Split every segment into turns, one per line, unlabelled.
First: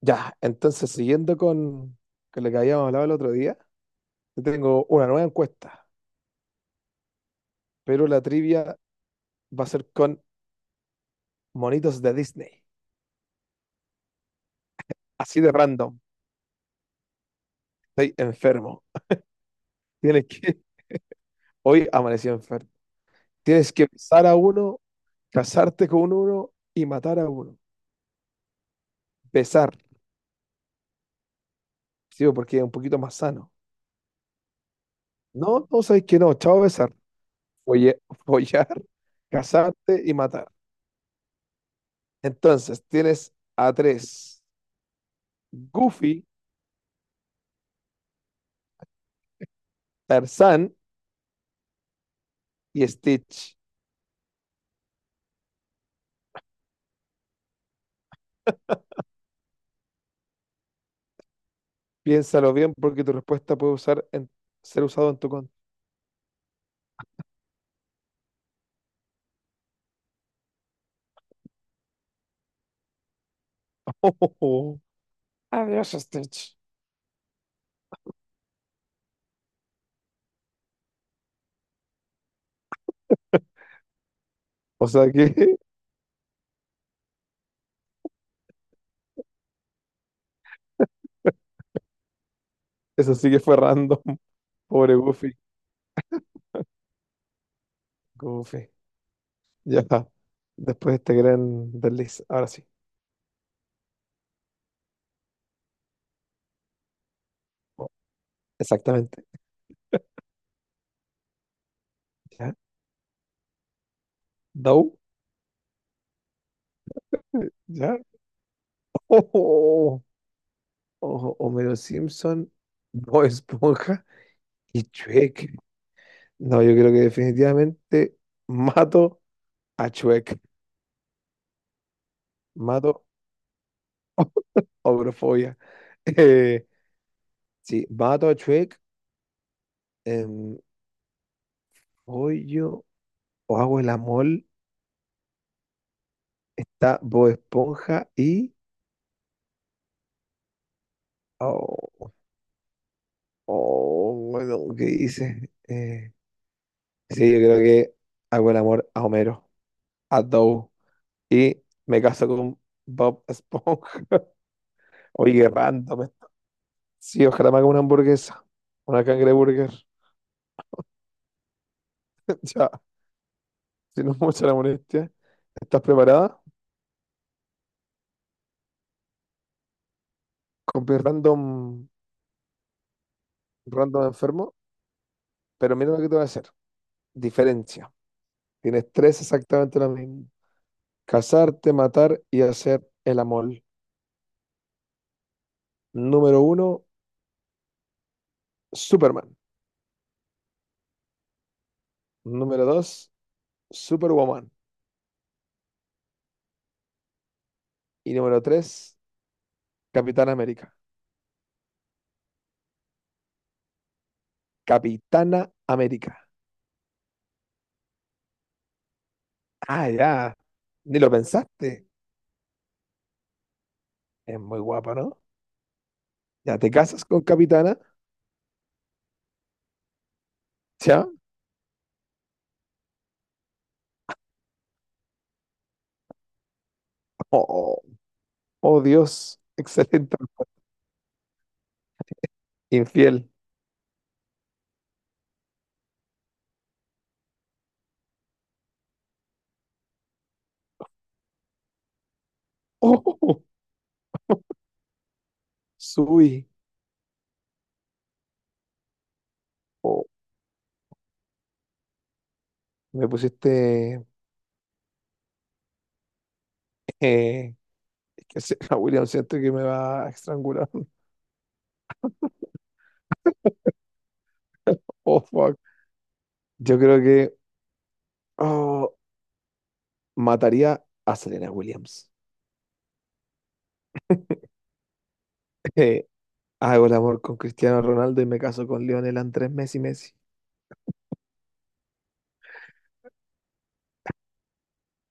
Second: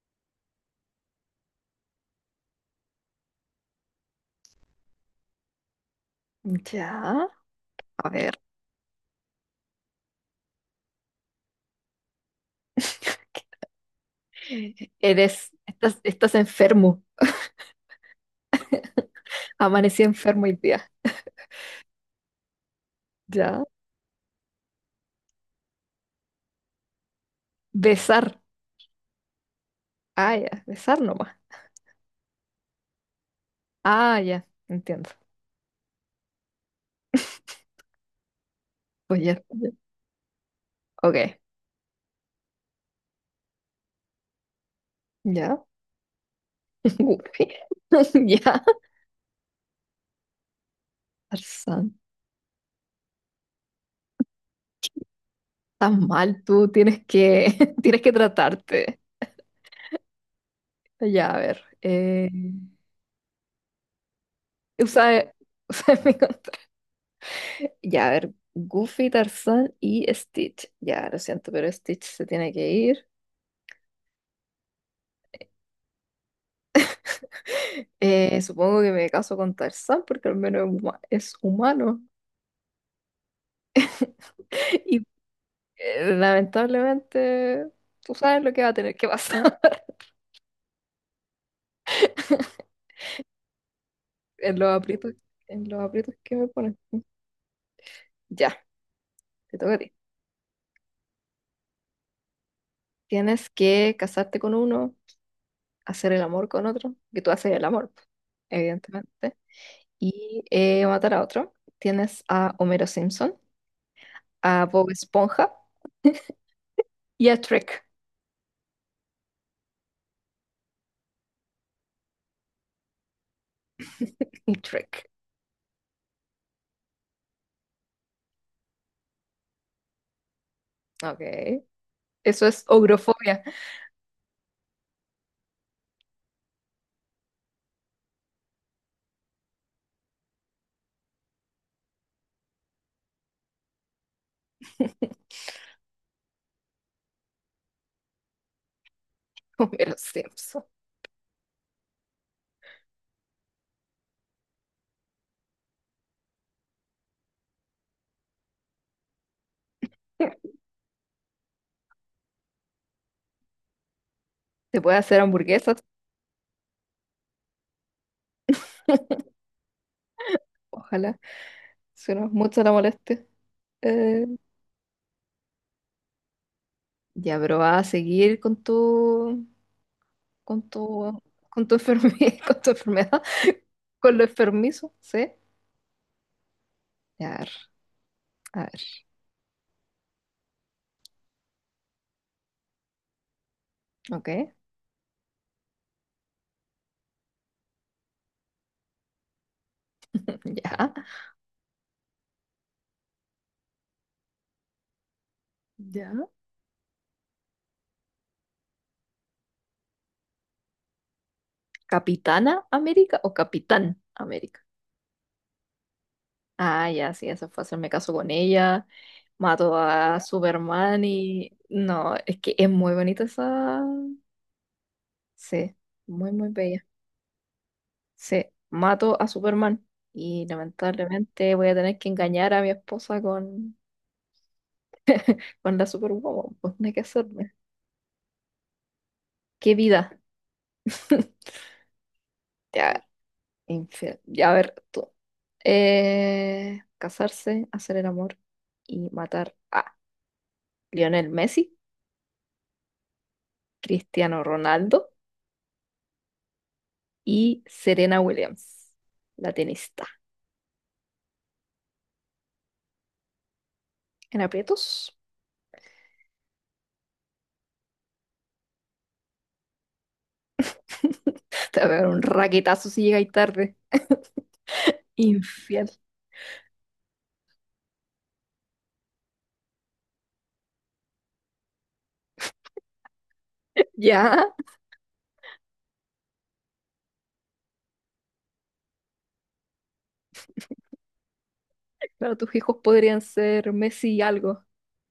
Ya, entonces siguiendo con lo que habíamos hablado el otro día, yo tengo una nueva encuesta,
Ya,
pero
a
la
ver.
trivia va a ser con monitos de Disney. Así
Eres,
de random.
estás enfermo.
Estoy enfermo.
Amanecí
Tienes que,
enfermo hoy día.
hoy amanecí enfermo.
Ya.
Tienes que besar a uno, casarte con uno y matar a uno.
Besar.
Besar,
Ah, ya. Besar nomás.
sí, porque es un poquito más sano.
Ah, ya. Entiendo.
No, no sabes que no. Chao, besar. Folle- follar,
Oye,
casarte y matar.
ok.
Entonces, tienes a tres.
Ya.
Goofy,
Uy. Ya.
Tarzán
Tarzán,
y Stitch.
estás mal tú. Tienes que, tienes que tratarte. Ya, a ver.
Piénsalo bien porque tu respuesta ser usado en tu
Usa,
contra.
usa Ya, a ver. Goofy, Tarzán y Stitch. Ya, lo siento, pero Stitch se tiene que ir.
Adiós, Stitch.
Supongo que me caso con Tarzán porque al menos es es humano.
O
Y
sea que
lamentablemente, tú sabes lo que va a tener que pasar
eso sí que fue random.
en los
Pobre
aprietos,
Goofy.
en los aprietos que me ponen. Ya,
Goofy.
te toca a
Ya.
ti.
Después de este gran desliz. Ahora sí.
Tienes que casarte con uno, hacer el amor con otro, que tú haces el amor,
Exactamente.
evidentemente, y matar a otro. Tienes a
¿Ya?
Homero Simpson, a Bob
¿Dow?
Esponja y a Trek.
¿Ya? Ojo, ojo, Homero Simpson, Bob Esponja
Y
y
Trek.
Shrek. No, yo creo que definitivamente mato a Shrek.
Ok. Eso es
Mato
ogrofobia.
a Obrofobia. Eh, sí, mato a Shrek. Em, hoy yo o hago el amor, está Bob Esponja y...
Homero Simpson.
Oh, oh, bueno, ¿qué dice? Sí, yo creo que hago el amor a Homero, a Dow y me caso con Bob Esponja.
Se puede hacer
Oye, qué
hamburguesas,
random esto. Sí, ojalá me haga una hamburguesa, una cangreburger.
ojalá. Si no es mucho
Ya,
la molestia.
si no es
Eh,
mucha la molestia. ¿Estás preparada?
ya, pero va a seguir con
Con mi
tu,
random,
con tu enfermedad, con tu enfermedad,
random
con lo
enfermo.
enfermizo, ¿sí?
Pero mira lo que te voy a hacer.
Ya, a ver,
Diferencia.
a
Tienes
ver.
tres exactamente lo mismo. Casarte, matar y hacer el amor.
Ok,
Número uno, Superman.
ya,
Número dos, Superwoman.
ya.
Y número tres, Capitán América.
¿Capitana América o Capitán América?
Capitana América.
Ah, ya, sí, eso fue hacerme caso con ella. Mato
Ah,
a
ya. Ni
Superman
lo
y
pensaste.
no, es que es muy bonita esa.
Es muy guapa, ¿no?
Sí, muy, muy
Ya te
bella.
casas con Capitana.
Sí, mato a Superman y
Ya.
lamentablemente voy a tener que engañar a mi esposa con la Superwoman. Pues no hay que hacerme.
Oh, oh, Dios.
¡Qué
Excelente.
vida! Ya,
Infiel.
infiel. Ya, a ver, tú. Casarse, hacer el amor y matar a Lionel Messi,
Oh,
Cristiano Ronaldo
subí.
y Serena Williams, la
Oh,
tenista.
me pusiste.
En aprietos.
eh, William, siento que me va a estrangular.
Te va a pegar un raquetazo si llegáis tarde.
Oh, fuck.
Infiel.
Yo creo que, oh, mataría a Serena Williams.
Ya.
Eh, hago el amor con Cristiano Ronaldo y me caso con Lionel Andrés Messi.
Claro, tus hijos podrían ser Messi y algo.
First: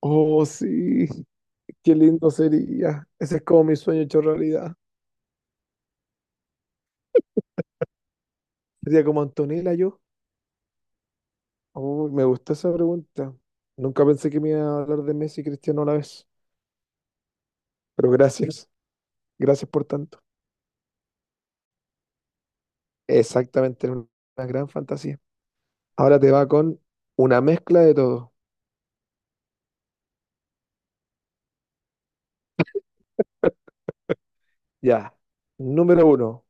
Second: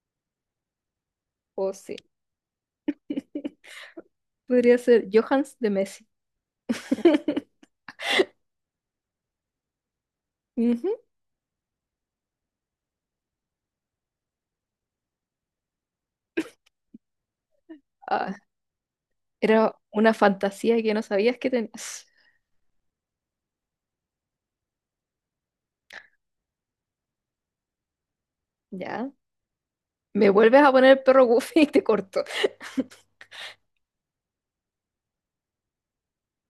Oh, sí,
O
qué
sí.
lindo sería. Ese es como mi sueño hecho realidad.
Podría ser Johans de Messi.
Sería como Antonella yo.
Ujú.
Uy, me gustó esa pregunta. Nunca pensé que me iba a hablar de Messi y Cristiano a la vez. Pero
Ah,
gracias. Gracias
era
por
una
tanto.
fantasía que no sabías que tenías.
Exactamente, era una gran fantasía. Ahora te va con una mezcla de todo.
Ya. Me vuelves a poner el perro Goofy y te corto.
Ya. Número uno,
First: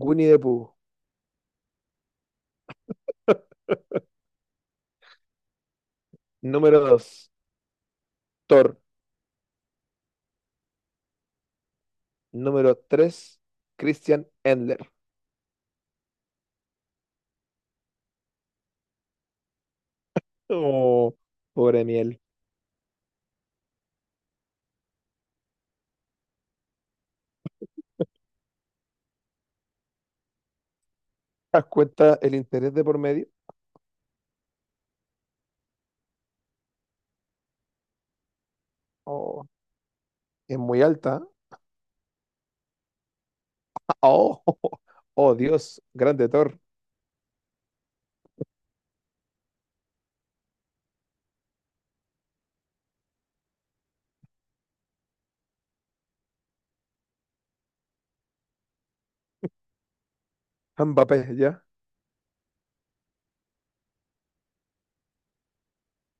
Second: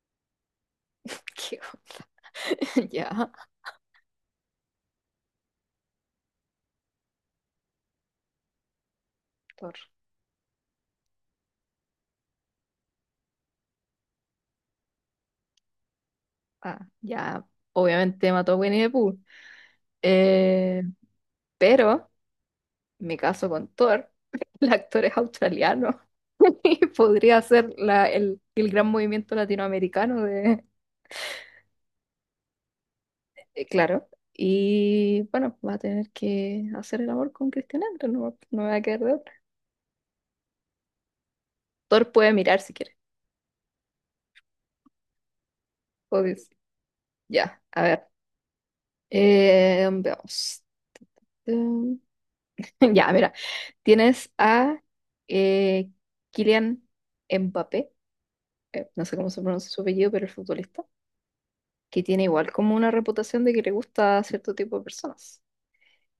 Winnie the Pooh.
Qué Ya.
Número dos, Thor.
Thor.
Número tres, Christian Endler.
Ah, ya. Obviamente mató a Winnie the Pooh. Eh,
Oh, pobre
pero
miel.
me caso con Thor. El actor es australiano. Y podría ser el gran movimiento latinoamericano de.
¿Te das cuenta el interés de por medio?
Claro. Y bueno, va a tener que hacer el amor con Cristian Andro, no, no me va a quedar de otra.
Oh, es muy alta, ¿eh?
Thor puede mirar si quiere.
Oh, oh, Dios,
O
grande Thor.
Ya, a ver. Veamos. Mm, Ya, mira. Tienes a eh, Kylian Mbappé, no sé cómo se pronuncia su apellido, pero el futbolista,
Mbappé, ya,
que tiene igual como una reputación de que le gusta a cierto tipo de personas.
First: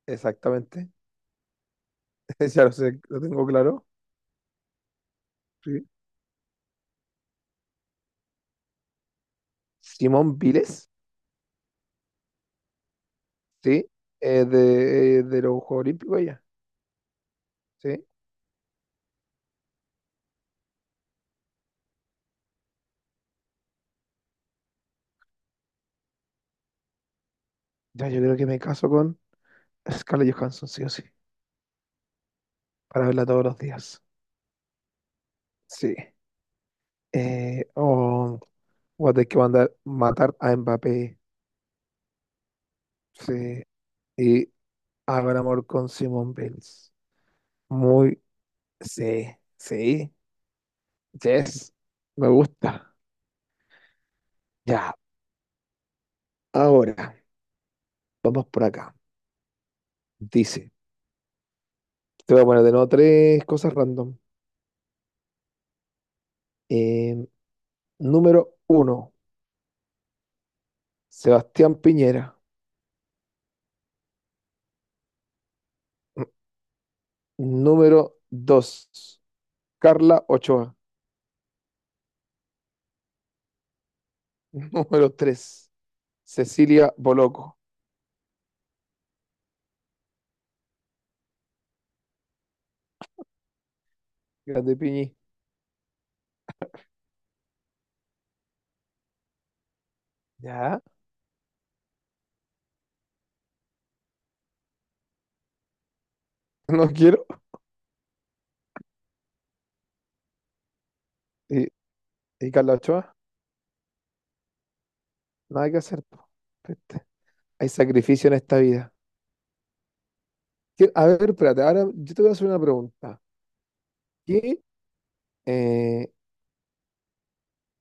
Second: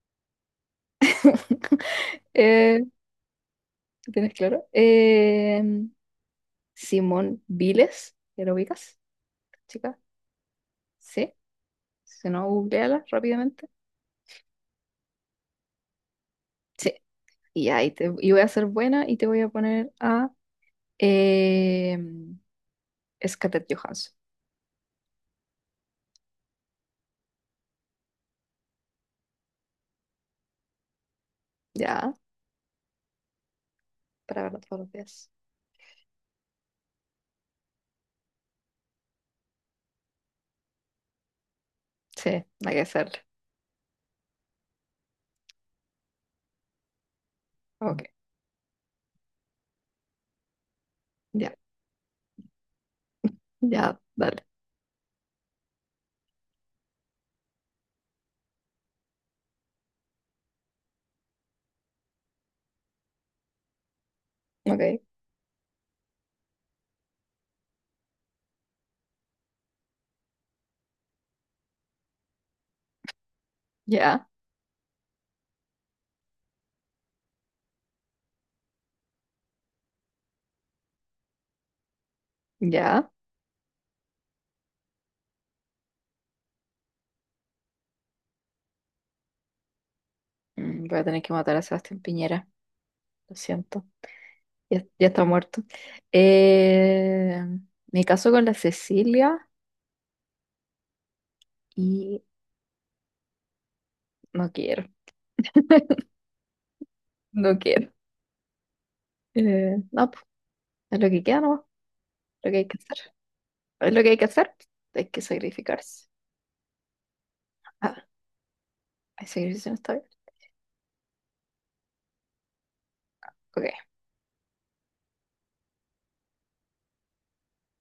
exactamente. Ya lo
Eh,
sé, lo tengo claro.
¿tienes claro?
Sí.
Simón Viles, ¿ya lo ubicas? Chica.
Simón Viles,
Sí, si no, googleala rápidamente.
sí, de los Juegos Olímpicos, ya.
Sí, y
Sí.
y voy a ser buena y te voy a poner a eh, Scarlett Johansson.
Ya, yo creo que me caso con Scarlett Johansson, sí o sí,
Ya,
para verla todos los días.
para verlo todos los días.
Sí. Eh, oh, voy a tener que mandar matar a Mbappé.
Sí, hay que hacerlo.
Sí. Y hago el amor con Simone Bills.
Ok,
Muy, sí, sí,
ya,
yes, me gusta.
ya, dale.
Ya, ahora, vamos por acá. Dice, te voy a poner de nuevo tres cosas random.
Ok,
Eh, número uno, Sebastián Piñera.
ya,
Mm, número dos, Carla Ochoa.
ya.
Número tres, Cecilia Boloco.
Voy a tener que matar a Sebastián Piñera, lo siento.
Grande
Ya, ya
Piñi.
está muerto. Eh, Me caso con la Cecilia
Ya,
y no quiero,
no quiero.
no quiero. No, pues, es lo que queda,
Y,
¿no? Lo
y
que hay
Carla
que
Ochoa,
hacer. Es lo que hay que hacer. Hay que
nada que hacer,
sacrificarse.
po. Viste, hay
Ah,
sacrificio en esta vida.
¿hay sacrificio en esta vida?
A ver, espérate, ahora yo te voy a hacer una pregunta.
Ok.
¿Qué, eh,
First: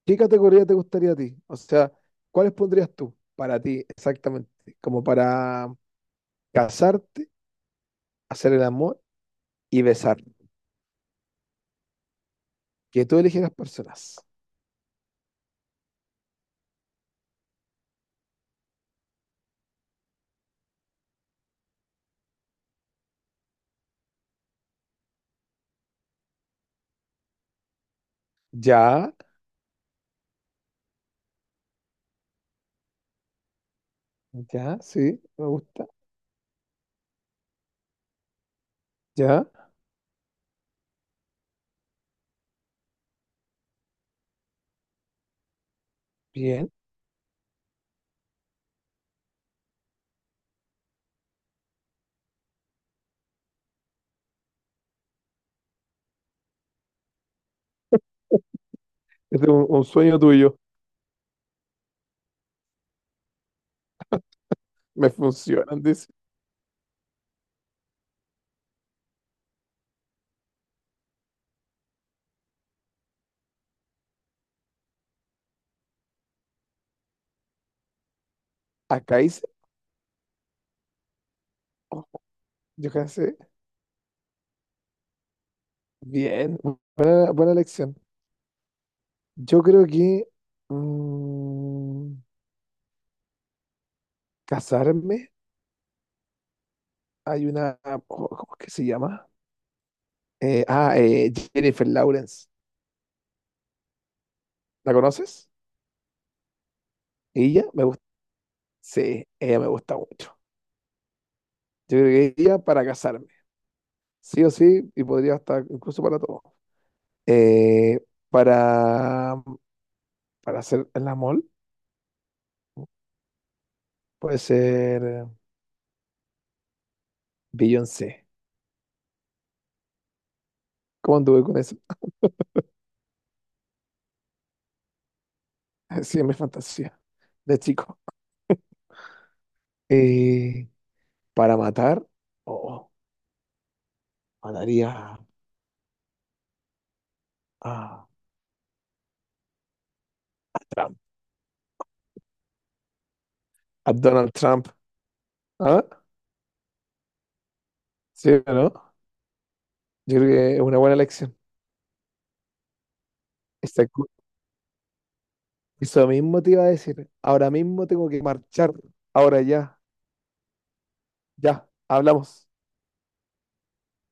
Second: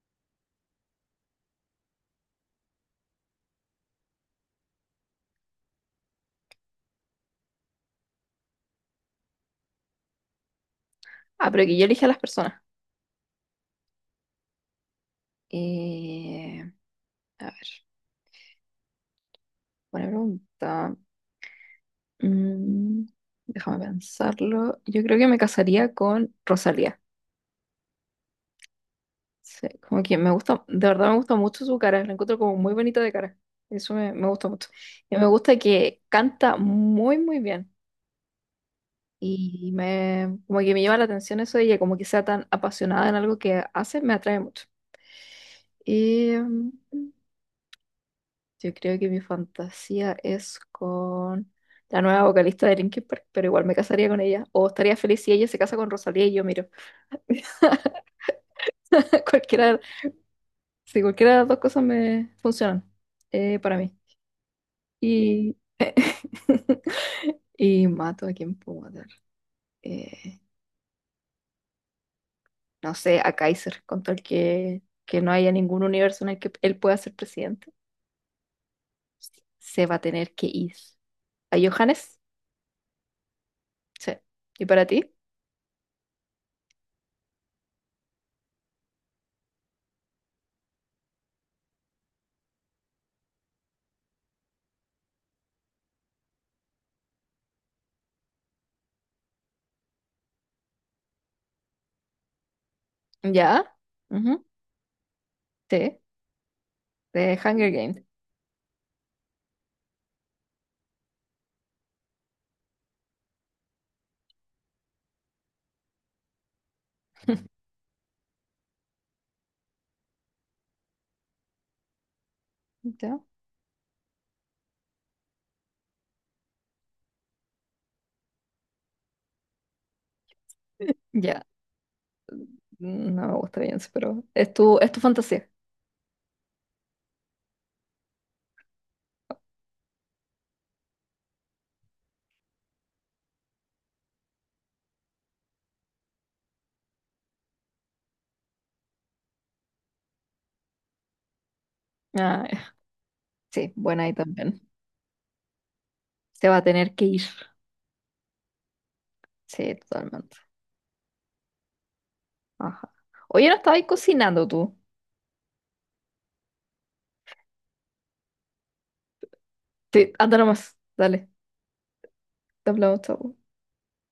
qué categoría te gustaría a ti? O sea, ¿cuáles pondrías tú para ti exactamente? Como para casarte, hacer el amor y besar.
Ah, pero que yo elija a las personas.
Que tú eligieras personas.
Eh, a ver, buena pregunta. Mm, Déjame pensarlo. Yo creo que me casaría con Rosalía.
Ya,
Sí, como que me gusta, de verdad me gusta mucho su cara. La encuentro como muy bonita de cara. Eso me gusta mucho.
ya,
Y
sí,
me
me
gusta
gusta.
que canta muy, muy bien.
Ya,
Y como que me llama la atención eso de ella, como que sea tan apasionada en algo que hace, me atrae mucho.
bien.
Em, yo creo que mi fantasía es con la nueva vocalista de Linkin Park, pero igual me casaría con ella. O estaría feliz si ella se casa con Rosalía y yo miro.
Este es un,
Cualquiera,
un sueño tuyo.
si cualquiera de las dos cosas me funcionan para mí.
Me
Y,
funcionan, dice.
y mato a quien puedo matar. Eh, no sé, a Kaiser, con tal que no haya ningún universo en el que él pueda ser presidente,
Acá hice,
se va a tener que ir. ¿A
oh,
Johannes?
yo cansé.
Sí. ¿Y para ti?
Bien, buena, buena elección. Yo creo que, mm, casarme. Hay una, ¿cómo es que se llama? Jennifer Lawrence.
Ya, ujú,
¿La conoces?
sí, de
Ella
Hunger
me
Games.
gusta. Sí, ella me gusta mucho. Yo creo que ella para casarme. Sí o sí, y podría estar incluso para todo. Eh, para, para hacer el amor,
Ya,
puede ser Beyoncé. ¿Cómo
ya,
anduve con eso?
no me gusta bien, pero es tu fantasía.
Sí, es mi fantasía de chico. Eh, para matar, oh, mataría a Trump,
Ah, ya. Sí,
a
buena ahí
Donald
también.
Trump. ¿Ah?
Se va a tener que ir.
¿Sí o no?
Sí,
Yo creo
totalmente.
que es una buena elección.
Ajá. Oye, no estabas
Exacto.
cocinando tú.
Eso mismo te iba a decir. Ahora mismo tengo que marchar. Ahora ya,
Sí, anda nomás. Dale,
ya, hablamos.
te hablamos, chao.